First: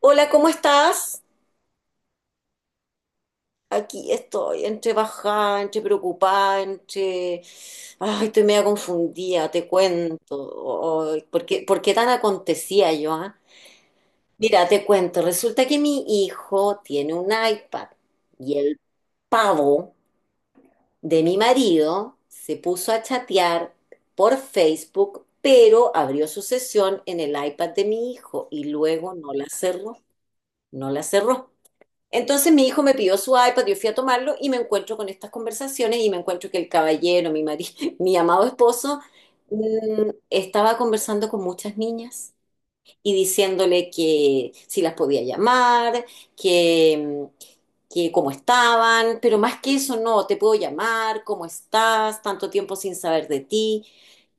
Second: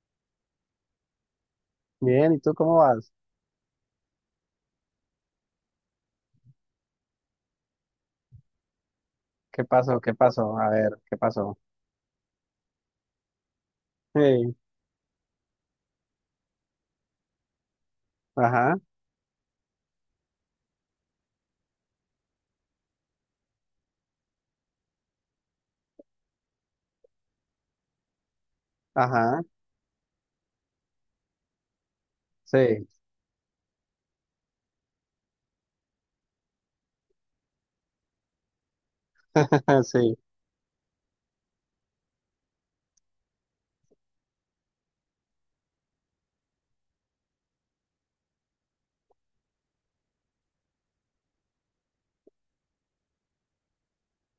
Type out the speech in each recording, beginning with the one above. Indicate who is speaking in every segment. Speaker 1: Hola, ¿cómo estás?
Speaker 2: Bien, ¿y tú cómo vas?
Speaker 1: Aquí estoy, entre bajada, entre preocupada, entre... Ay, estoy media confundida,
Speaker 2: ¿Qué
Speaker 1: te
Speaker 2: pasó? ¿Qué pasó? A ver,
Speaker 1: cuento.
Speaker 2: ¿qué
Speaker 1: Ay, ¿por
Speaker 2: pasó?
Speaker 1: qué, por qué tan acontecía yo, ah?
Speaker 2: Sí,
Speaker 1: Mira, te cuento. Resulta que mi hijo tiene un iPad y
Speaker 2: ajá,
Speaker 1: el pavo de mi marido se puso a chatear por Facebook, pero abrió su sesión en el iPad de mi hijo y luego no
Speaker 2: ajá,
Speaker 1: la cerró, no la cerró. Entonces mi hijo
Speaker 2: sí,
Speaker 1: me pidió su iPad, yo fui a tomarlo y me encuentro con estas conversaciones y me encuentro que el caballero, mi amado esposo,
Speaker 2: sí.
Speaker 1: estaba conversando con muchas niñas y diciéndole que si las podía llamar, que, mm, que cómo estaban, pero más que eso, no, te puedo llamar, cómo estás, tanto tiempo sin saber de ti,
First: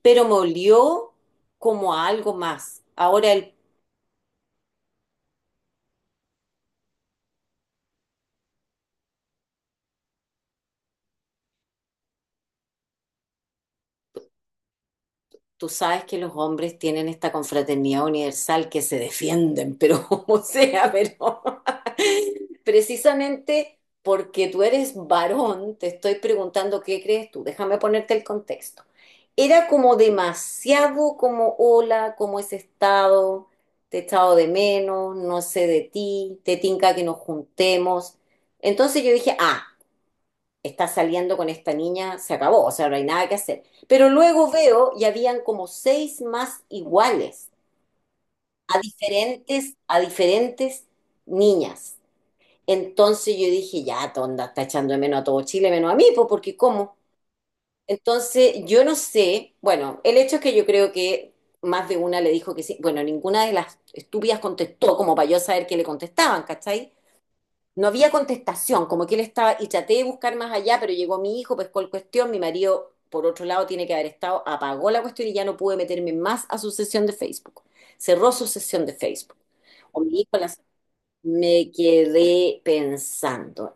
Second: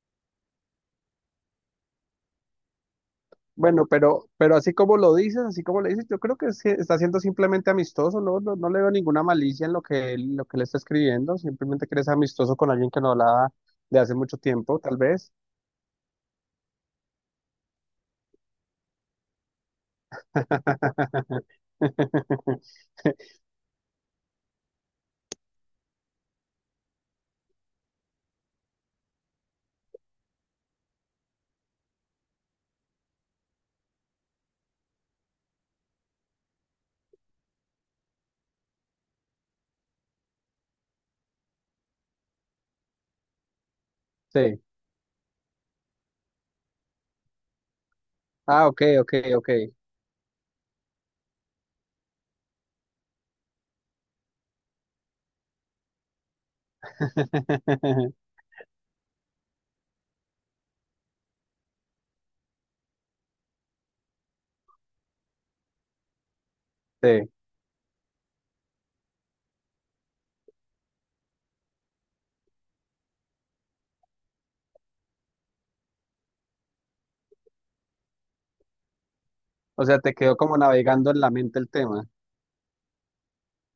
Speaker 1: pero me olió como a algo más. Ahora él
Speaker 2: Bueno, pero así como lo dices, así como le dices, yo creo que sí está siendo simplemente amistoso, ¿no? No, no le veo ninguna malicia en lo que lo que le está escribiendo, simplemente que eres amistoso con alguien que no hablaba de hace mucho tiempo, tal vez.
Speaker 1: Tú sabes que los hombres tienen esta confraternidad universal que se defienden, pero como sea, pero precisamente porque tú eres varón, te estoy preguntando qué crees tú. Déjame ponerte el contexto. Era como demasiado como hola, cómo has estado, te he echado de menos, no sé de ti, te tinca que nos juntemos. Entonces yo dije, ah, está saliendo con esta niña, se acabó, o sea, no hay nada que hacer. Pero luego
Speaker 2: Sí.
Speaker 1: veo y habían como seis más iguales
Speaker 2: Ah,
Speaker 1: a
Speaker 2: ok, ok, ok.
Speaker 1: diferentes, a diferentes niñas. Entonces yo dije, ya, tonda, está echando de menos a todo Chile, menos a mí, pues porque ¿cómo? Entonces yo no sé, bueno, el hecho es que yo creo que más de una le dijo que sí, bueno, ninguna de las estúpidas contestó como para yo saber qué le contestaban, ¿cachai?
Speaker 2: Sí.
Speaker 1: No había contestación, como que él estaba, y traté de buscar más allá, pero llegó mi hijo, pescó el cuestión, mi marido, por otro lado, tiene que haber estado, apagó la cuestión y ya no pude meterme más a su sesión de Facebook. Cerró su sesión de Facebook.
Speaker 2: O
Speaker 1: O
Speaker 2: sea, te
Speaker 1: mi
Speaker 2: quedó
Speaker 1: hijo la-
Speaker 2: como navegando en la mente el
Speaker 1: Me
Speaker 2: tema.
Speaker 1: quedé pensando.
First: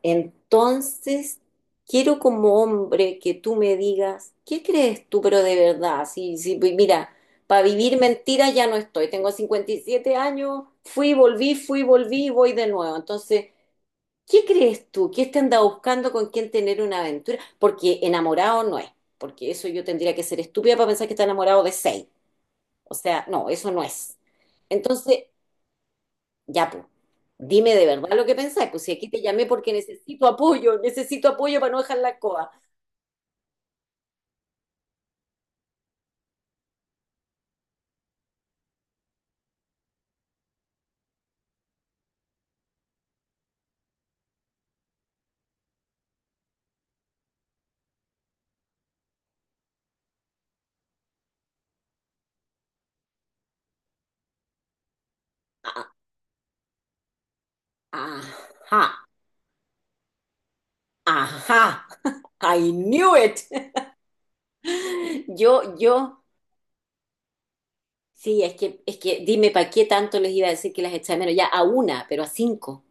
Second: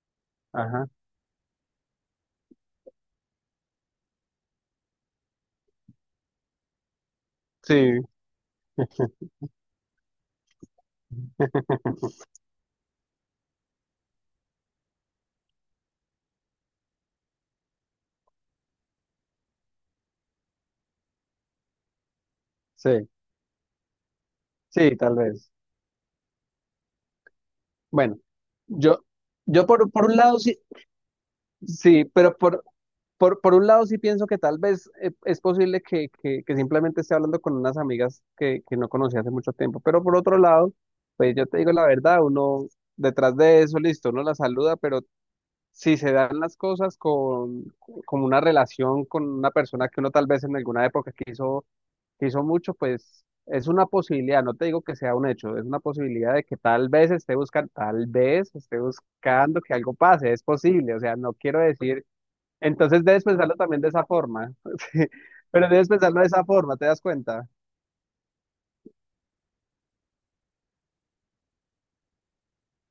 Speaker 2: Ajá.
Speaker 1: Entonces, quiero como hombre que tú me digas, ¿qué crees tú, pero de verdad? Si, si, Pues mira, para vivir
Speaker 2: Sí.
Speaker 1: mentiras ya no estoy. Tengo 57 años, fui, volví, y voy de nuevo. Entonces, ¿qué crees tú? ¿Qué te anda buscando con quién tener una aventura? Porque enamorado no es, porque eso yo tendría que ser estúpida para pensar que está enamorado de seis. O
Speaker 2: Sí,
Speaker 1: sea, no, eso no es.
Speaker 2: sí, tal
Speaker 1: Entonces,
Speaker 2: vez.
Speaker 1: ya pues, dime de verdad
Speaker 2: Bueno,
Speaker 1: lo que pensás, pues si
Speaker 2: yo,
Speaker 1: aquí te llamé
Speaker 2: yo
Speaker 1: porque
Speaker 2: por, por un lado sí,
Speaker 1: necesito apoyo para no dejar
Speaker 2: sí,
Speaker 1: la
Speaker 2: pero
Speaker 1: coa.
Speaker 2: por, por, por un lado sí pienso que tal vez es posible que simplemente esté hablando con unas amigas que no conocí hace mucho tiempo, pero por otro lado, pues yo te digo la verdad, uno detrás de eso, listo, uno la saluda, pero si se dan las cosas con una relación con una persona que uno tal vez en alguna época quiso. Si son muchos, pues es una posibilidad, no te digo que sea un hecho, es una
Speaker 1: Ah,
Speaker 2: posibilidad de que tal vez esté buscando, tal vez esté
Speaker 1: ajá,
Speaker 2: buscando que algo pase, es posible, o sea, no quiero
Speaker 1: ajá,
Speaker 2: decir,
Speaker 1: I
Speaker 2: entonces
Speaker 1: knew
Speaker 2: debes
Speaker 1: it.
Speaker 2: pensarlo también de esa forma, sí, pero
Speaker 1: Yo,
Speaker 2: debes
Speaker 1: yo,
Speaker 2: pensarlo de esa forma, ¿te das cuenta?
Speaker 1: sí, es que dime para qué tanto les iba a decir que las echa de menos, ya a una, pero a cinco.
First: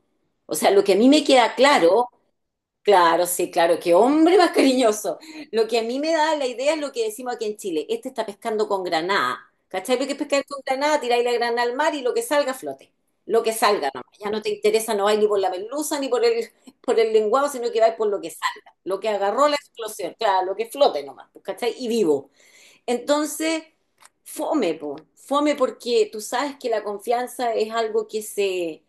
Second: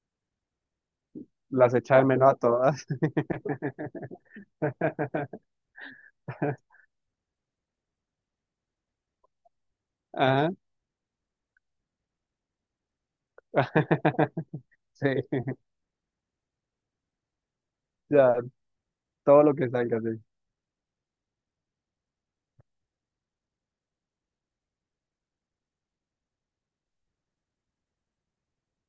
Speaker 1: O sea, lo que a mí me queda
Speaker 2: Las echa de
Speaker 1: claro.
Speaker 2: menos a todas.
Speaker 1: Claro, sí, claro, qué hombre más cariñoso. Lo que a mí me da la idea es lo que decimos aquí en Chile. Este está pescando con granada. ¿Cachai? Porque pescar
Speaker 2: Ajá,
Speaker 1: con granada, tiráis la granada al mar y lo que salga flote. Lo que salga, nomás. Ya no te interesa, no
Speaker 2: sí,
Speaker 1: vais ni por la merluza ni por el, por el lenguado, sino que vais por lo que
Speaker 2: ya,
Speaker 1: salga. Lo que
Speaker 2: todo
Speaker 1: agarró
Speaker 2: lo
Speaker 1: la
Speaker 2: que salga,
Speaker 1: explosión,
Speaker 2: sí.
Speaker 1: claro, lo que flote nomás, pues, ¿cachai? Y vivo. Entonces, fome, po. Fome porque tú sabes que la confianza es algo que se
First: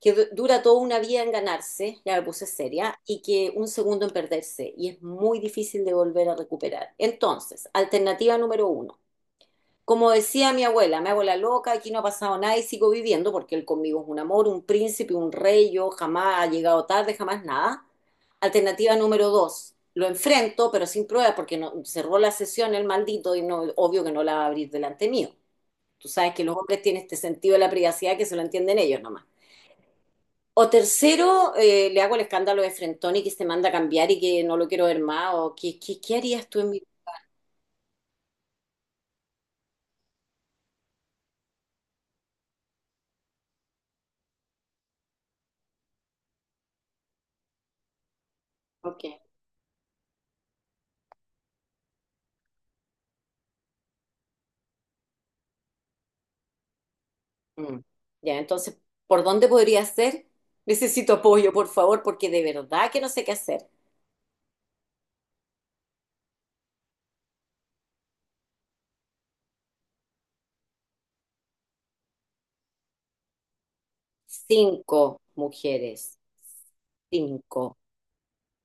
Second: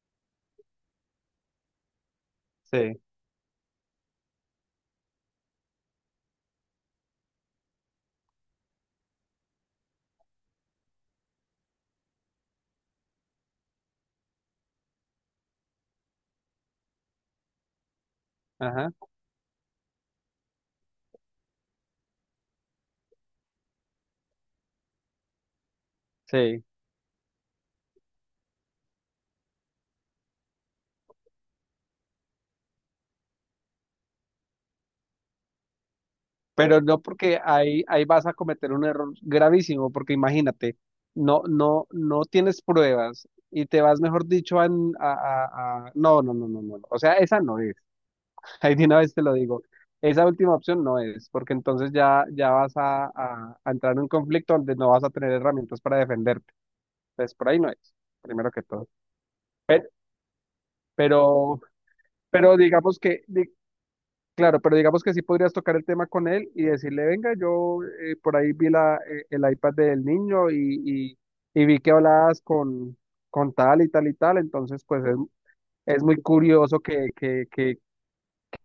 Speaker 1: dura toda una vida en ganarse, ya me puse seria,
Speaker 2: Sí,
Speaker 1: y que un segundo en perderse, y es muy difícil de volver a recuperar. Entonces, alternativa número uno. Como decía mi abuela, me hago la loca, aquí no ha pasado nada y sigo viviendo porque él conmigo es un amor, un príncipe, un rey, yo jamás ha llegado tarde, jamás nada.
Speaker 2: ajá,
Speaker 1: Alternativa número dos, lo enfrento, pero sin prueba porque no, cerró la sesión el maldito y no, obvio que no la va a abrir delante mío. Tú sabes que los
Speaker 2: sí.
Speaker 1: hombres tienen este sentido de la privacidad que se lo entienden ellos nomás. O tercero, le hago el escándalo de Frentoni que se manda a cambiar y que no lo quiero ver más. O, ¿qué harías tú en
Speaker 2: Pero
Speaker 1: mi...?
Speaker 2: no porque ahí, ahí vas a cometer un error gravísimo, porque imagínate, no, no, no tienes pruebas y te vas, mejor dicho, No, no, no, no, no. O sea, esa no es. Ahí de
Speaker 1: ¿Por
Speaker 2: una vez
Speaker 1: qué?
Speaker 2: te lo digo. Esa última opción no es, porque entonces ya, ya vas a entrar en un conflicto donde no vas a tener herramientas para defenderte. Entonces, por ahí no es,
Speaker 1: Mm. Ya,
Speaker 2: primero que
Speaker 1: entonces,
Speaker 2: todo.
Speaker 1: ¿por dónde podría
Speaker 2: Pe-
Speaker 1: ser? Necesito apoyo,
Speaker 2: Pero,
Speaker 1: por favor, porque de
Speaker 2: pero
Speaker 1: verdad
Speaker 2: digamos
Speaker 1: que no
Speaker 2: que,
Speaker 1: sé qué hacer.
Speaker 2: claro, pero digamos que sí podrías tocar el tema con él y decirle, venga, yo por ahí vi el iPad del niño y, y vi que hablabas con tal y tal y tal, entonces pues
Speaker 1: Cinco
Speaker 2: es
Speaker 1: mujeres.
Speaker 2: muy curioso
Speaker 1: Cinco.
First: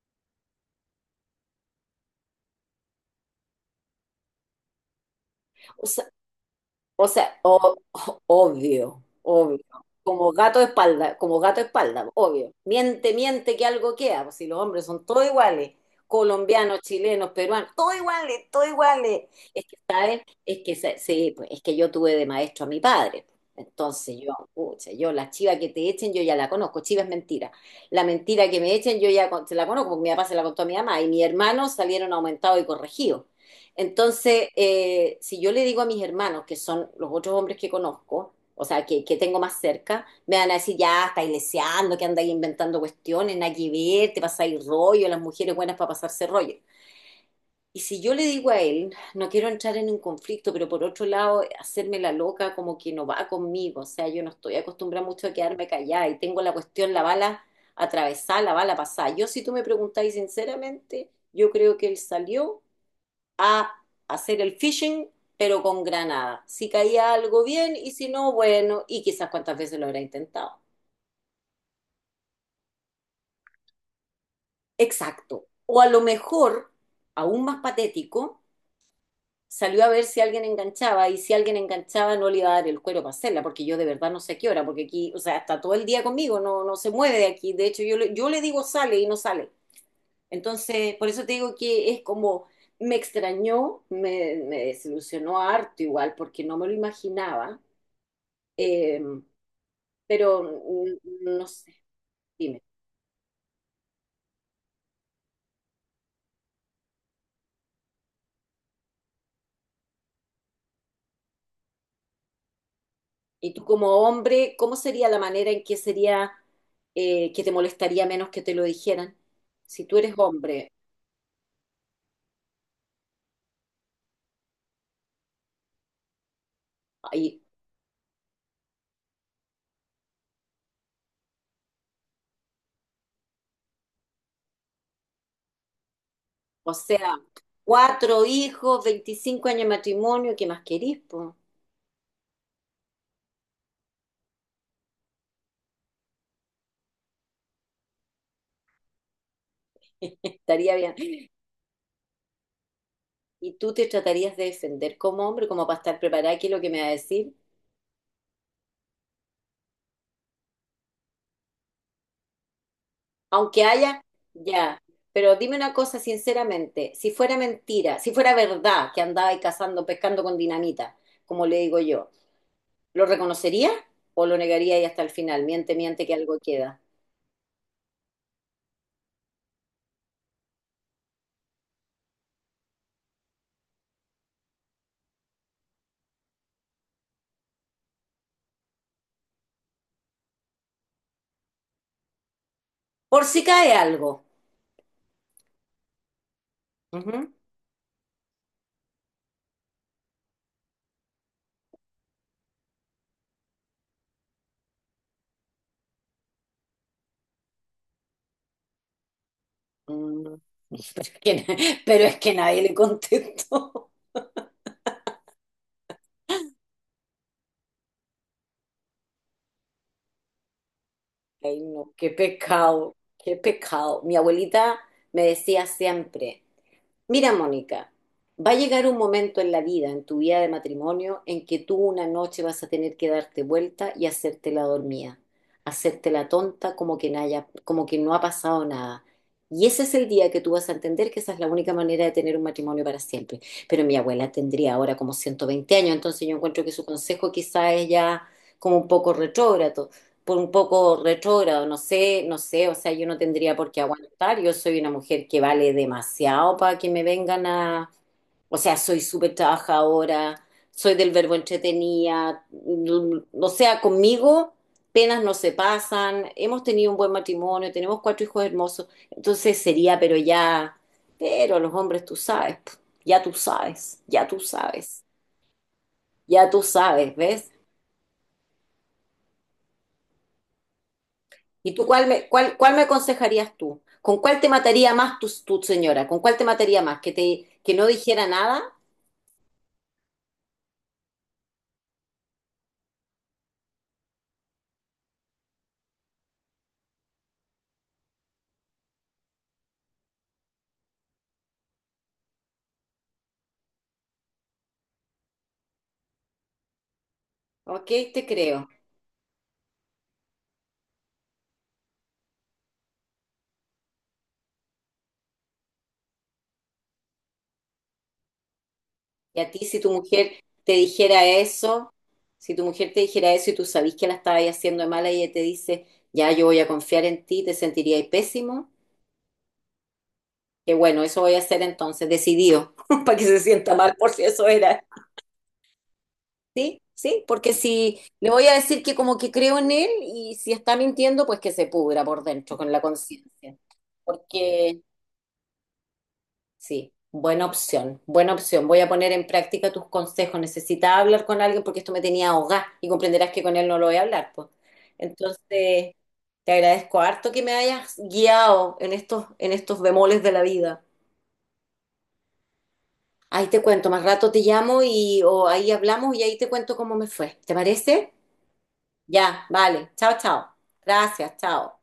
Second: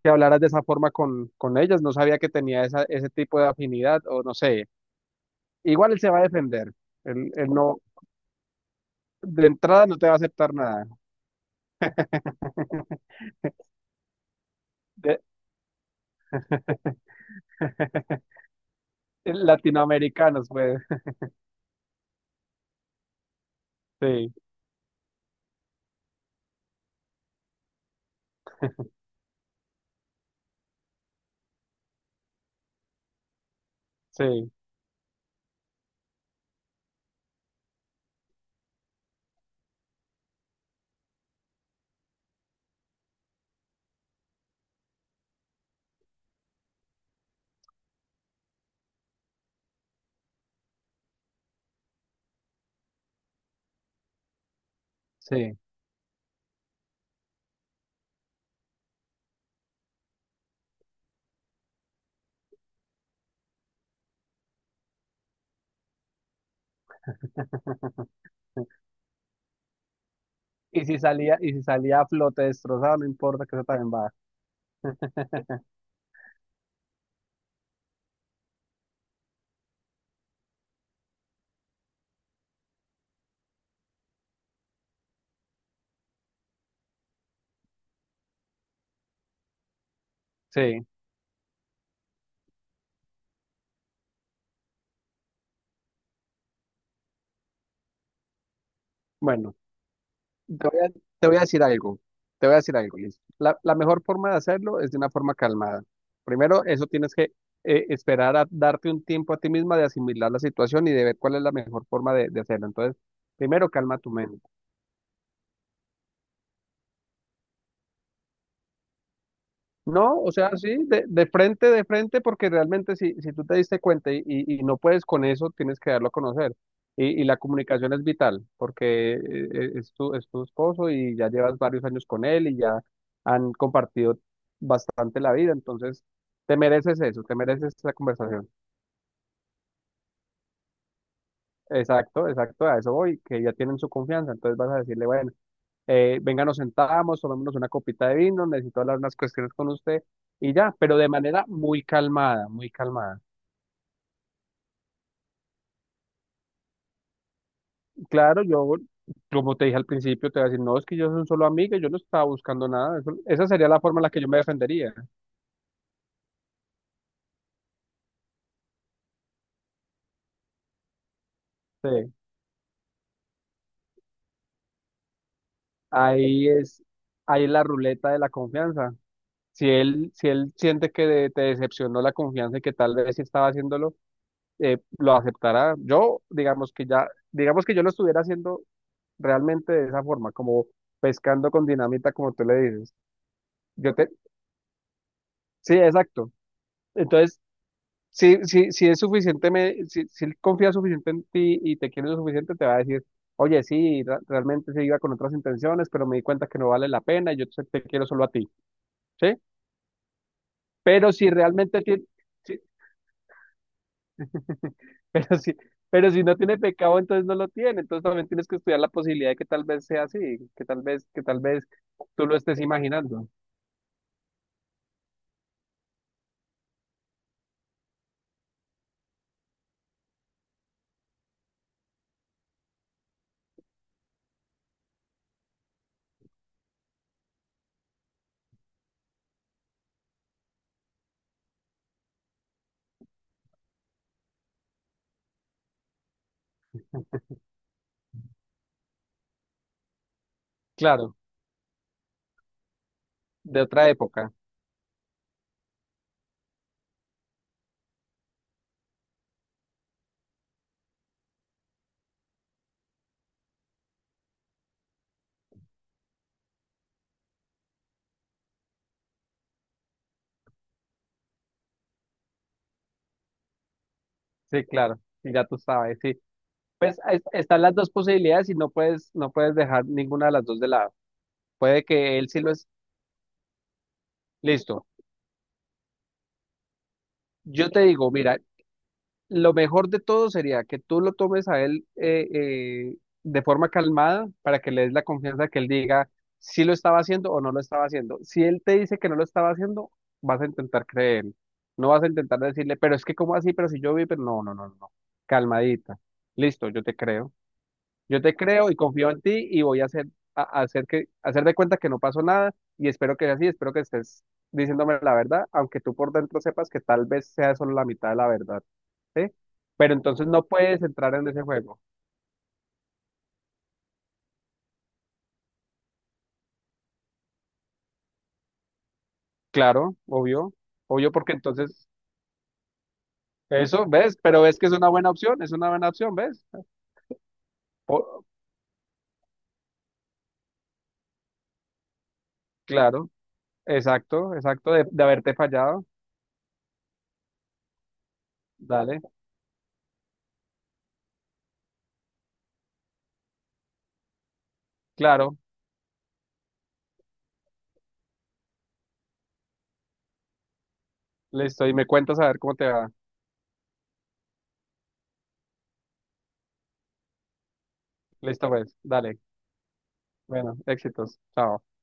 Speaker 2: que hablaras de esa forma con ellas, no sabía que tenía esa, ese tipo de afinidad o no sé,
Speaker 1: O
Speaker 2: igual él
Speaker 1: sea,
Speaker 2: se va a defender,
Speaker 1: O
Speaker 2: él,
Speaker 1: sea,
Speaker 2: él
Speaker 1: o-
Speaker 2: no,
Speaker 1: obvio,
Speaker 2: de
Speaker 1: obvio.
Speaker 2: entrada no te va a
Speaker 1: Como
Speaker 2: aceptar
Speaker 1: gato de
Speaker 2: nada,
Speaker 1: espalda, como gato de espalda, obvio. Miente, miente que algo queda, pues si los hombres son
Speaker 2: de,
Speaker 1: todos iguales, colombianos, chilenos, peruanos, todos iguales, todos iguales. Es que, ¿saben?
Speaker 2: latinoamericanos
Speaker 1: Es que,
Speaker 2: pues,
Speaker 1: sí, pues es que yo tuve de maestro a mi padre. Entonces yo,
Speaker 2: sí,
Speaker 1: pucha, yo la chiva que te echen, yo ya la conozco, chiva es mentira. La mentira que me echen, yo ya se la conozco, porque mi papá se la contó a mi mamá y mis hermanos salieron aumentados y corregidos. Entonces,
Speaker 2: sí,
Speaker 1: si yo le digo a mis hermanos, que son los otros hombres que conozco, o sea, que tengo más cerca, me van a decir, ya, estáis leseando, que andáis inventando cuestiones, nada que ver, te pasáis rollo, las mujeres buenas para pasarse rollo. Y si yo le digo a él, no quiero entrar en un conflicto, pero por otro lado, hacerme la loca como que no va conmigo, o sea, yo no estoy acostumbrada mucho a
Speaker 2: sí.
Speaker 1: quedarme callada y tengo la cuestión, la bala atravesada, la bala pasada. Yo, si tú me preguntáis sinceramente, yo creo que él salió hacer el phishing, pero con granada. Si caía algo bien y si no, bueno, y quizás cuántas veces lo habrá intentado.
Speaker 2: Y si salía a flote destrozado, no importa que eso también va.
Speaker 1: Exacto. O a lo mejor, aún más patético, salió a ver si alguien enganchaba y si alguien enganchaba no le iba a dar el cuero para hacerla, porque yo de verdad no sé a qué hora, porque aquí, o sea, está todo el día conmigo, no, no se mueve de aquí. De hecho, yo le digo sale y no sale.
Speaker 2: Sí,
Speaker 1: Entonces, por eso te digo que es como, me extrañó, me desilusionó harto igual, porque no me lo imaginaba. Eh,
Speaker 2: bueno,
Speaker 1: pero
Speaker 2: te voy a, te voy a
Speaker 1: no
Speaker 2: decir
Speaker 1: sé,
Speaker 2: algo, te voy a
Speaker 1: dime.
Speaker 2: decir algo, Liz. La mejor forma de hacerlo es de una forma calmada. Primero, eso tienes que esperar a darte un tiempo a ti misma de asimilar la situación y de ver cuál es la mejor forma de hacerlo. Entonces,
Speaker 1: Y tú
Speaker 2: primero
Speaker 1: como
Speaker 2: calma tu mente.
Speaker 1: hombre, ¿cómo sería la manera en que sería que te molestaría menos que te lo dijeran? Si tú eres
Speaker 2: No, o sea,
Speaker 1: hombre,
Speaker 2: sí, de frente, porque realmente si tú te diste cuenta y no puedes con eso, tienes que darlo a conocer. Y la
Speaker 1: ay,
Speaker 2: comunicación es vital, porque es es tu esposo y ya llevas varios años con él y ya han compartido bastante la vida, entonces te
Speaker 1: o
Speaker 2: mereces
Speaker 1: sea,
Speaker 2: eso, te mereces esa
Speaker 1: cuatro
Speaker 2: conversación.
Speaker 1: hijos, 25 años de matrimonio, ¿qué más querís, po?
Speaker 2: Exacto, exacto, a eso voy, que ya tienen su confianza, entonces vas a decirle, bueno, venga, nos sentamos, tomémonos una copita de vino, necesito hablar unas cuestiones con usted y ya,
Speaker 1: Estaría bien.
Speaker 2: pero de manera muy calmada, muy calmada.
Speaker 1: Y tú te tratarías de defender como hombre, como para estar preparada, ¿qué es lo que me va a decir?
Speaker 2: Claro, yo, como te dije al principio, te voy a decir, no, es que yo soy un solo amigo, yo no estaba buscando nada. Esa
Speaker 1: Aunque
Speaker 2: sería la forma
Speaker 1: haya,
Speaker 2: en la que yo me
Speaker 1: ya.
Speaker 2: defendería.
Speaker 1: Pero dime una cosa sinceramente, si fuera mentira, si fuera verdad que andaba ahí cazando, pescando con dinamita, como le digo yo,
Speaker 2: Sí.
Speaker 1: ¿lo reconocería o lo negaría y hasta el final? Miente, miente que algo
Speaker 2: Ahí
Speaker 1: queda.
Speaker 2: es, Ahí es la ruleta de la confianza. Si él siente que te decepcionó la confianza y que tal vez sí estaba haciéndolo, lo aceptará. Yo, digamos que ya, digamos que yo lo estuviera haciendo realmente de esa forma, como pescando con dinamita, como tú le dices.
Speaker 1: Por si cae
Speaker 2: Yo te,
Speaker 1: algo.
Speaker 2: sí, exacto.
Speaker 1: Ujú.
Speaker 2: Entonces, si es suficiente, si él confía suficiente en ti y te quiere lo suficiente, te va a decir, oye, sí, realmente se iba con otras intenciones, pero me di cuenta que no vale la pena y te quiero solo a ti, ¿sí?
Speaker 1: Mm, pero es
Speaker 2: Pero si
Speaker 1: que,
Speaker 2: realmente
Speaker 1: pero
Speaker 2: tiene,
Speaker 1: es que
Speaker 2: sí,
Speaker 1: nadie le contestó.
Speaker 2: pero si, pero si no tiene pecado, entonces no lo tiene. Entonces también tienes que estudiar la posibilidad de que tal vez sea así, que tal
Speaker 1: Ay,
Speaker 2: vez
Speaker 1: no, qué
Speaker 2: tú lo estés
Speaker 1: pecado,
Speaker 2: imaginando.
Speaker 1: qué pecado. Mi abuelita me decía siempre. Mira, Mónica, va a llegar un momento en la vida, en tu vida de matrimonio, en que tú una noche vas a tener que darte vuelta y hacerte la dormida, hacerte la tonta como que, como que no ha pasado nada. Y ese es el día que tú vas a entender que esa es la única manera de tener un matrimonio para siempre. Pero mi abuela tendría ahora como 120 años, entonces yo encuentro que su consejo quizá es ya como un poco retrógrado por un poco
Speaker 2: Claro,
Speaker 1: retrógrado, no sé, no sé, o sea, yo no tendría
Speaker 2: de
Speaker 1: por qué
Speaker 2: otra época.
Speaker 1: aguantar, yo soy una mujer que vale demasiado para que me vengan a, o sea, soy súper trabajadora, soy del verbo entretenida, o sea, conmigo penas no se pasan, hemos tenido un buen matrimonio, tenemos cuatro hijos hermosos, entonces sería, pero ya, pero los hombres tú sabes, po, ya tú sabes, ya tú
Speaker 2: Sí, claro,
Speaker 1: sabes,
Speaker 2: y ya tú sabes, sí.
Speaker 1: ya tú
Speaker 2: Pues
Speaker 1: sabes, ¿ves?
Speaker 2: están las dos posibilidades y no puedes, no puedes dejar ninguna de las dos de lado.
Speaker 1: ¿Y
Speaker 2: Puede
Speaker 1: tú cuál
Speaker 2: que él
Speaker 1: me,
Speaker 2: sí lo
Speaker 1: cuál,
Speaker 2: es.
Speaker 1: cuál me aconsejarías tú? ¿Con cuál te
Speaker 2: Listo.
Speaker 1: mataría más tu señora? ¿Con cuál te mataría más? ¿Que te,
Speaker 2: Yo
Speaker 1: que
Speaker 2: te
Speaker 1: no
Speaker 2: digo,
Speaker 1: dijera
Speaker 2: mira,
Speaker 1: nada?
Speaker 2: lo mejor de todo sería que tú lo tomes a él de forma calmada para que le des la confianza que él diga si lo estaba haciendo o no lo estaba haciendo. Si él te dice que no lo estaba haciendo, vas a intentar creer. No vas a intentar decirle, pero es que, ¿cómo así? Pero si yo vi, pero no, no, no, no". Calmadita. Listo, yo te creo.
Speaker 1: Ok,
Speaker 2: Yo
Speaker 1: te
Speaker 2: te
Speaker 1: creo.
Speaker 2: creo y confío en ti y a hacer que, hacer de cuenta que no pasó nada y espero que sea así, espero que estés diciéndome la verdad, aunque tú por dentro sepas que tal vez sea solo la mitad de la verdad, ¿sí?
Speaker 1: Y a ti, si tu
Speaker 2: Pero entonces
Speaker 1: mujer
Speaker 2: no
Speaker 1: te
Speaker 2: puedes entrar
Speaker 1: dijera
Speaker 2: en ese juego.
Speaker 1: eso, si tu mujer te dijera eso y tú sabís que la estabas haciendo de mala y ella te dice, ya yo voy a confiar en ti, te sentirías pésimo.
Speaker 2: Claro, obvio,
Speaker 1: Que bueno,
Speaker 2: obvio
Speaker 1: eso
Speaker 2: porque
Speaker 1: voy a hacer
Speaker 2: entonces
Speaker 1: entonces, decidido, para que se sienta
Speaker 2: eso,
Speaker 1: mal por
Speaker 2: ¿ves?
Speaker 1: si
Speaker 2: Pero
Speaker 1: eso
Speaker 2: ves que es
Speaker 1: era.
Speaker 2: una buena opción, es una buena opción, ¿ves?
Speaker 1: Sí, sí, porque si
Speaker 2: Po-
Speaker 1: le voy a decir que como que creo en él y si está mintiendo, pues que se pudra por dentro con la
Speaker 2: claro,
Speaker 1: conciencia.
Speaker 2: exacto, exacto,
Speaker 1: Porque
Speaker 2: de haberte fallado.
Speaker 1: sí, buena opción, buena opción. Voy a
Speaker 2: Dale,
Speaker 1: poner en práctica tus consejos. Necesitaba hablar con alguien porque esto me tenía ahogada y comprenderás que con él no lo voy a hablar, pues.
Speaker 2: claro,
Speaker 1: Entonces, te agradezco harto que me hayas guiado en estos bemoles de la vida.
Speaker 2: listo, y me cuentas a ver cómo te va.
Speaker 1: Ahí te cuento, más rato te llamo y o ahí hablamos y ahí te cuento cómo me fue. ¿Te parece?
Speaker 2: Listo, pues, dale.
Speaker 1: Ya, vale. Chao, chao.
Speaker 2: Bueno, éxitos.
Speaker 1: Gracias,
Speaker 2: Chao.
Speaker 1: chao.